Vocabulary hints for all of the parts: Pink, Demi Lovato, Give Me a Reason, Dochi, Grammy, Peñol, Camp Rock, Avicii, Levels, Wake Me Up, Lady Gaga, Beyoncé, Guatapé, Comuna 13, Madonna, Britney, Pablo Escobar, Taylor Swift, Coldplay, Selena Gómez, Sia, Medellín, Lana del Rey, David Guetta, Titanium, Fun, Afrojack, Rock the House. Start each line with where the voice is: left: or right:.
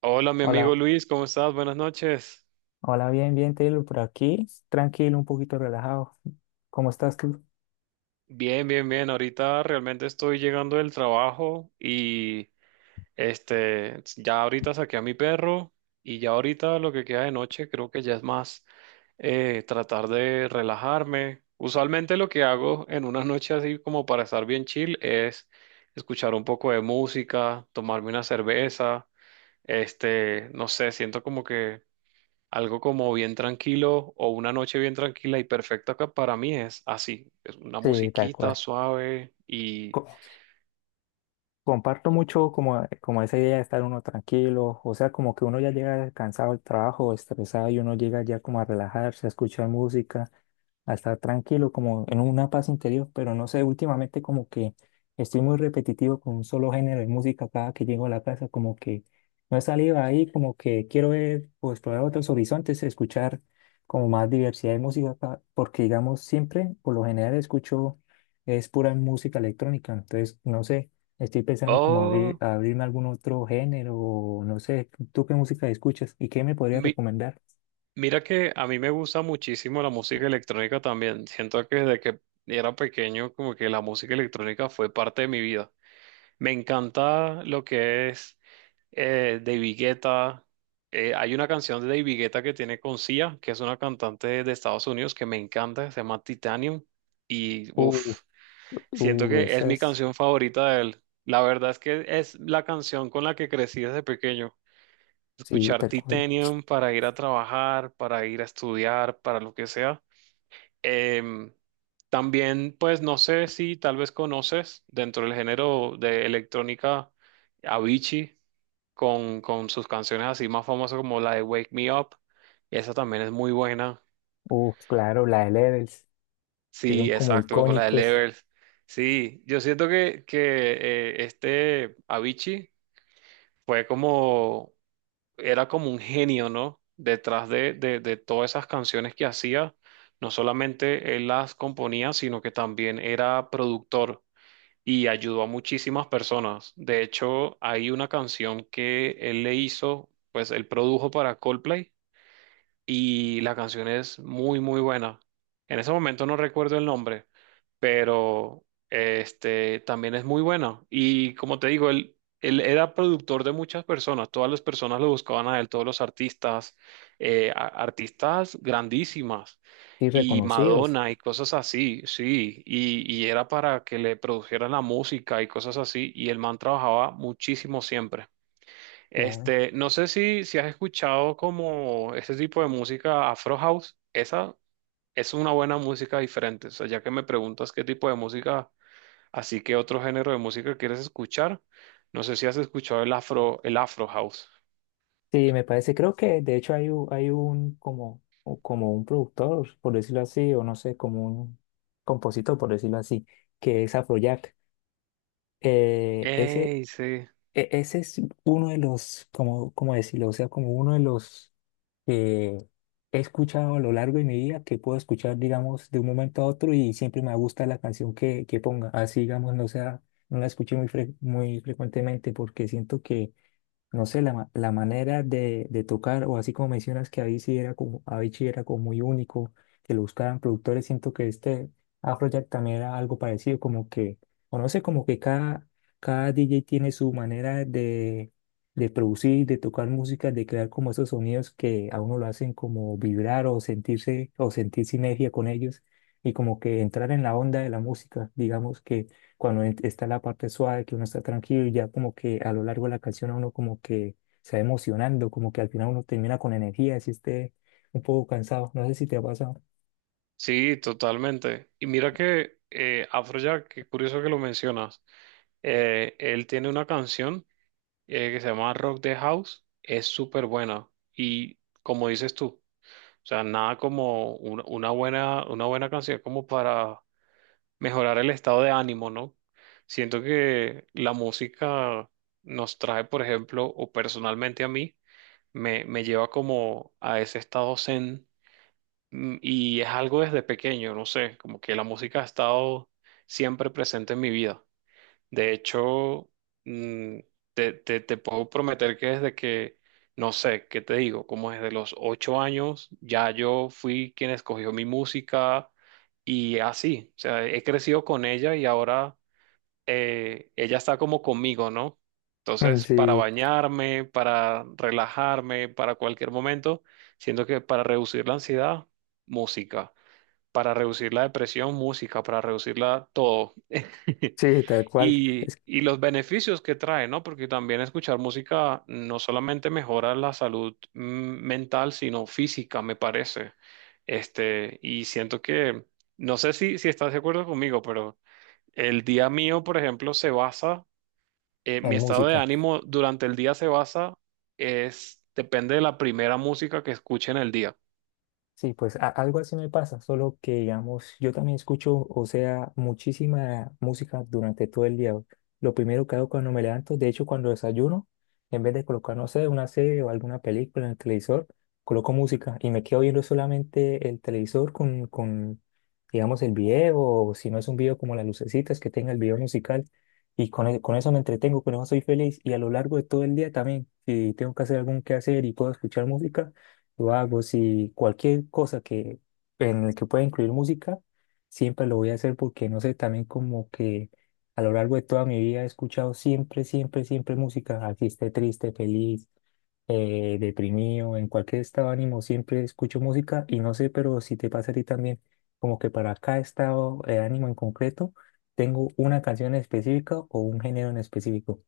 right: Hola, mi amigo
left: Hola,
right: Luis, ¿cómo estás? Buenas noches.
left: hola, bien, bien, Taylor, por aquí, tranquilo, un poquito relajado. ¿Cómo estás tú?
right: Bien, bien, bien. Ahorita realmente estoy llegando del trabajo y ya ahorita saqué a mi perro y ya ahorita lo que queda de noche creo que ya es más tratar de relajarme. Usualmente lo que hago en una noche así como para estar bien chill es escuchar un poco de música, tomarme una cerveza, no sé, siento como que algo como bien tranquilo o una noche bien tranquila y perfecta acá para mí es así, es una
left: Sí, tal
right: musiquita
left: cual.
right: suave y...
left: Co- Comparto mucho como, como esa idea de estar uno tranquilo, o sea, como que uno ya llega cansado del trabajo, estresado y uno llega ya como a relajarse, a escuchar música, a estar tranquilo, como en una paz interior, pero no sé, últimamente como que estoy muy repetitivo con un solo género de música cada que llego a la casa, como que no he salido ahí, como que quiero ver o explorar otros horizontes, escuchar como más diversidad de música, porque digamos siempre, por lo general escucho es pura música electrónica, entonces no sé, estoy pensando como abrir,
right: Oh,
left: abrirme a algún otro género, o no sé, ¿tú qué música escuchas y qué me podrías
right: mi-
left: recomendar?
right: mira que a mí me gusta muchísimo la música electrónica también. Siento que desde que era pequeño como que la música electrónica fue parte de mi vida. Me encanta lo que es David Guetta. Hay una canción de David Guetta que tiene con Sia, que es una cantante de Estados Unidos que me encanta, se llama Titanium y
left: Uh,
right: uff. Siento que es
left: esa
right: mi
left: es,
right: canción favorita de él. La verdad es que es la canción con la que crecí desde pequeño.
left: sí,
right: Escuchar
left: tal cual.
right: Titanium para ir a trabajar, para ir a estudiar, para lo que sea. Em, también, pues no sé si tal vez conoces dentro del género de electrónica Avicii con sus canciones así más famosas como la de Wake Me Up. Esa también es muy buena.
left: Uf, claro, la de Levels, que son
right: Sí,
left: como
right: exacto, como la de
left: icónicos
right: Levels. Sí, yo siento que, que Avicii fue como, era como un genio, ¿no? Detrás de todas esas canciones que hacía, no solamente él las componía, sino que también era productor y ayudó a muchísimas personas. De hecho, hay una canción que él le hizo, pues él produjo para Coldplay y la canción es muy, muy buena. En ese momento no recuerdo el nombre, pero este también es muy buena. Y como te digo, él era productor de muchas personas, todas las personas lo buscaban a él, todos los artistas, artistas grandísimas.
left: y
right: Y
left: reconocidos,
right: Madonna y cosas así, sí, y era para que le produjeran la música y cosas así, y el man trabajaba muchísimo siempre.
left: claro.
right: Este, no sé si, si has escuchado como este tipo de música Afro House. Esa es una buena música diferente. O sea, ya que me preguntas qué tipo de música, así que otro género de música quieres escuchar, no sé si has escuchado el Afro House.
left: Sí, me parece, creo que de hecho hay, hay un como, o como un productor, por decirlo así, o no sé, como un compositor, por decirlo así, que es Afrojack. Ese,
right: Ey, sí.
left: ese es uno de los, como, como decirlo, o sea, como uno de los que he escuchado a lo largo de mi vida, que puedo escuchar, digamos, de un momento a otro y siempre me gusta la canción que ponga. Así, digamos, no sea, no la escuché muy, muy frecuentemente porque siento que no sé, la, la manera de tocar, o así como mencionas que Avicii era como muy único, que lo buscaban productores, siento que este Afrojack también era algo parecido, como que, o no sé, como que cada DJ tiene su manera de producir, de tocar música, de crear como esos sonidos que a uno lo hacen como vibrar o sentirse, o sentir sinergia con ellos, y como que entrar en la onda de la música, digamos que cuando está la parte suave, que uno está tranquilo y ya como que a lo largo de la canción a uno como que se va emocionando, como que al final uno termina con energía, si esté un poco cansado, no sé si te ha pasado.
right: Sí, totalmente. Y mira que Afrojack, qué curioso que lo mencionas. Él tiene una canción que se llama Rock the House. Es súper buena. Y como dices tú. O sea, nada como una buena canción como para mejorar el estado de ánimo, ¿no? Siento que la música nos trae, por ejemplo, o personalmente a mí, me lleva como a ese estado zen, y es algo desde pequeño, no sé, como que la música ha estado siempre presente en mi vida. De hecho, mm, te puedo prometer que desde que, no sé, ¿qué te digo? Como desde los 8 años, ya yo fui quien escogió mi música y así, o sea, he crecido con ella y ahora ella está como conmigo, ¿no?
left: Mm,
right: Entonces, para
left: sí,
right: bañarme, para relajarme, para cualquier momento, siento que para reducir la ansiedad, música, para reducir la depresión, música, para reducirla todo.
left: sí, tal cual.
right: Y,
left: Es
right: y los beneficios que trae, ¿no? Porque también escuchar música no solamente mejora la salud mental, sino física, me parece. Este, y siento que, no sé si, si estás de acuerdo conmigo, pero el día mío, por ejemplo, se basa, mi
left: en
right: estado de
left: música.
right: ánimo durante el día se basa, es, depende de la primera música que escuche en el día.
left: Sí, pues algo así me pasa, solo que digamos, yo también escucho, o sea, muchísima música durante todo el día. Lo primero que hago cuando me levanto, de hecho cuando desayuno, en vez de colocar, no sé, una serie o alguna película en el televisor, coloco música y me quedo viendo solamente el televisor con, digamos, el video, o si no es un video como las lucecitas que tenga el video musical, y con, con eso me entretengo, con eso soy feliz y a lo largo de todo el día también, si tengo que hacer algún quehacer y puedo escuchar música lo hago, si cualquier cosa que en el que pueda incluir música, siempre lo voy a hacer porque no sé, también como que a lo largo de toda mi vida he escuchado siempre, siempre, siempre música, así esté triste, feliz, deprimido, en cualquier estado de ánimo siempre escucho música y no sé, pero si te pasa a ti también, como que para cada estado de ánimo en concreto, tengo una canción específica o un género en específico.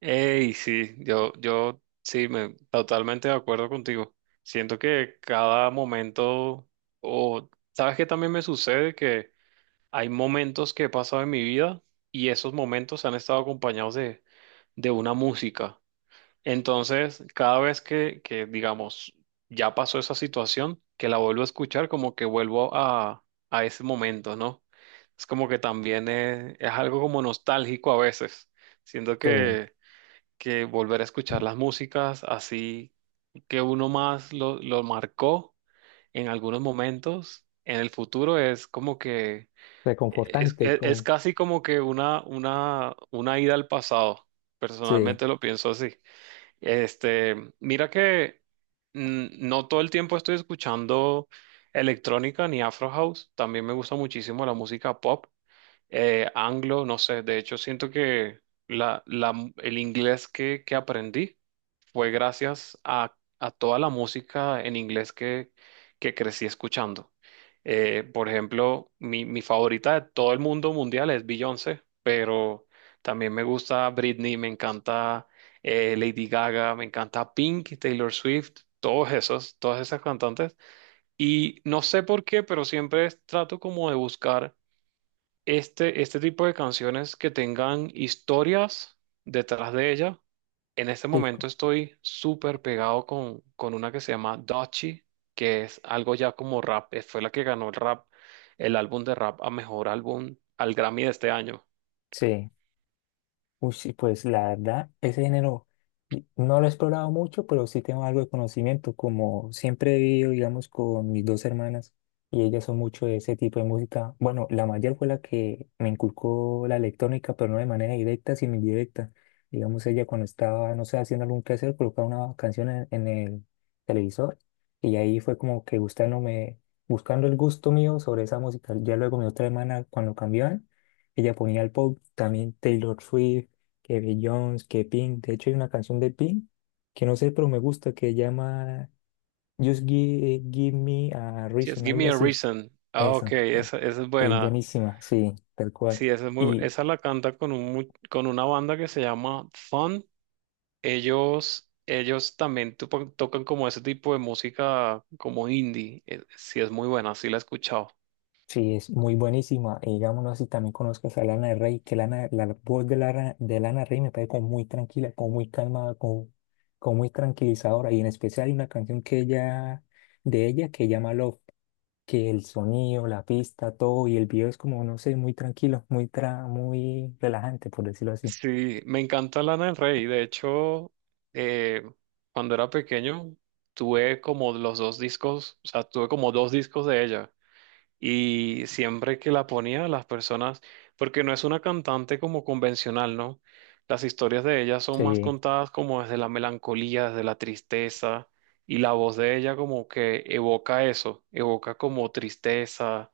right: Ey, sí, yo sí, me, totalmente de acuerdo contigo. Siento que cada momento, o sabes que también me sucede que hay momentos que he pasado en mi vida y esos momentos han estado acompañados de una música. Entonces, cada vez que, digamos, ya pasó esa situación, que la vuelvo a escuchar, como que vuelvo a ese momento, ¿no? Es como que también es algo como nostálgico a veces. Siento
left: Sí,
right: que volver a escuchar las músicas así que uno más lo marcó en algunos momentos en el futuro es como que es,
left: reconfortante,
right: es
left: como,
right: casi como que una ida al pasado.
left: sí,
right: Personalmente lo pienso así. Este, mira que no todo el tiempo estoy escuchando electrónica ni Afro House. También me gusta muchísimo la música pop, anglo, no sé. De hecho, siento que el inglés que aprendí fue gracias a toda la música en inglés que crecí escuchando. Por ejemplo, mi favorita de todo el mundo mundial es Beyoncé, pero también me gusta Britney, me encanta Lady Gaga, me encanta Pink, Taylor Swift, todos esos, todas esas cantantes. Y no sé por qué, pero siempre trato como de buscar este tipo de canciones que tengan historias detrás de ella. En este
left: sí,
right: momento estoy súper pegado con una que se llama Dochi, que es algo ya como rap. Fue la que ganó el rap, el álbum de rap a mejor álbum al Grammy de este año.
left: sí. Uy, sí, pues la verdad, ese género no lo he explorado mucho, pero sí tengo algo de conocimiento, como siempre he vivido, digamos, con mis dos hermanas y ellas son mucho de ese tipo de música. Bueno, la mayor fue la que me inculcó la electrónica, pero no de manera directa, sino indirecta. Digamos, ella cuando estaba, no sé, haciendo algún quehacer, colocaba una canción en el televisor y ahí fue como que gustándome, buscando el gusto mío sobre esa música. Ya luego mi otra hermana, cuando cambiaban, ella ponía el pop, también Taylor Swift, que Beyoncé, que Pink. De hecho, hay una canción de Pink que no sé, pero me gusta, que llama Just Give, Give Me a
right: Sí, es
left: Reason,
right: Give
left: algo
right: Me a
left: así.
right: Reason. Ah, ok,
left: Eso.
right: esa es
left: Es
right: buena.
left: buenísima, sí, tal cual.
right: Sí, esa es muy,
left: Y
right: esa la canta con un, con una banda que se llama Fun. Ellos también tocan como ese tipo de música como indie. Sí, es muy buena, sí la he escuchado.
left: sí, es muy buenísima. Y digámoslo así, también conozco a Lana del Rey, que Lana, la voz de Lana del Rey me parece como muy tranquila, como muy calmada, como, como muy tranquilizadora. Y en especial hay una canción que ella, de ella que llama Love, que el sonido, la pista, todo, y el video es como, no sé, muy tranquilo, muy, tra muy relajante, por decirlo así.
right: Sí, me encanta Lana del Rey. De hecho, eh, cuando era pequeño, tuve como los dos discos, o sea, tuve como dos discos de ella. Y siempre que la ponía, las personas, porque no es una cantante como convencional, ¿no? Las historias de ella son más
left: Sí,
right: contadas como desde la melancolía, desde la tristeza, y la voz de ella como que evoca eso, evoca como tristeza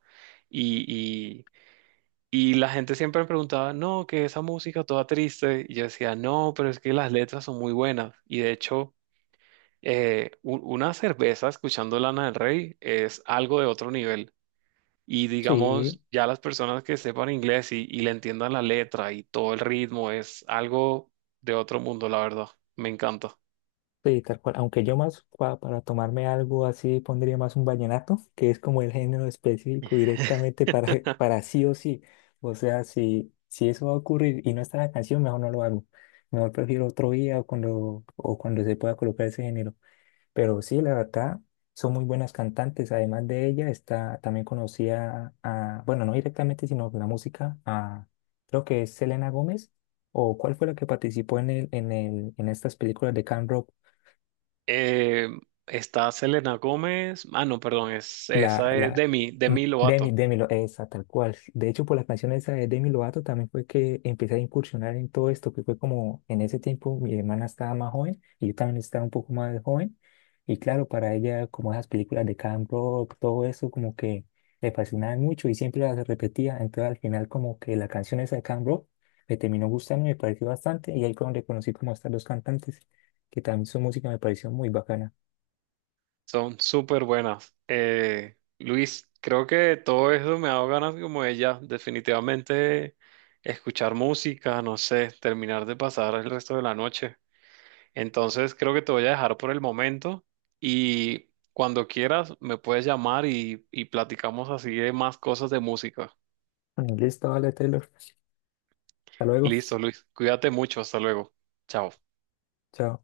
right: y la gente siempre me preguntaba, no, que esa música toda triste. Y yo decía, no, pero es que las letras son muy buenas. Y de hecho, una cerveza escuchando Lana del Rey es algo de otro nivel. Y
left: sí,
right: digamos, ya las personas que sepan inglés y le entiendan la letra y todo el ritmo es algo de otro mundo, la verdad. Me encanta.
left: sí, tal cual. Aunque yo más para tomarme algo así pondría más un vallenato, que es como el género específico directamente para, para sí o sí. O sea, si, si eso va a ocurrir y no está la canción, mejor no lo hago. Mejor prefiero otro día o cuando se pueda colocar ese género. Pero sí, la verdad, son muy buenas cantantes. Además de ella, está, también conocía a, bueno, no directamente, sino la música, a, creo que es Selena Gómez, o cuál fue la que participó en el, en el, en estas películas de Camp.
right: Eh, está Selena Gómez. Ah, no, perdón, es,
left: La,
right: esa es
left: la,
right: Demi,
left: mm,
right: Demi
left: Demi,
right: Lovato.
left: Demi, esa, tal cual. De hecho, por la canción esa de Demi Lovato también fue que empecé a incursionar en todo esto, que fue como en ese tiempo mi hermana estaba más joven y yo también estaba un poco más joven. Y claro, para ella, como esas películas de Camp Rock, todo eso, como que le fascinaban mucho y siempre las repetía. Entonces, al final, como que la canción esa de Camp Rock me terminó gustando y me pareció bastante. Y ahí fue donde conocí como a estas dos cantantes, que también su música me pareció muy bacana.
right: Son súper buenas. Luis, creo que todo eso me ha dado ganas como ella, definitivamente escuchar música, no sé, terminar de pasar el resto de la noche. Entonces creo que te voy a dejar por el momento y cuando quieras me puedes llamar y platicamos así de más cosas de música.
left: Listo, vale, Taylor. Hasta luego.
right: Listo, Luis, cuídate mucho, hasta luego. Chao.
left: Chao.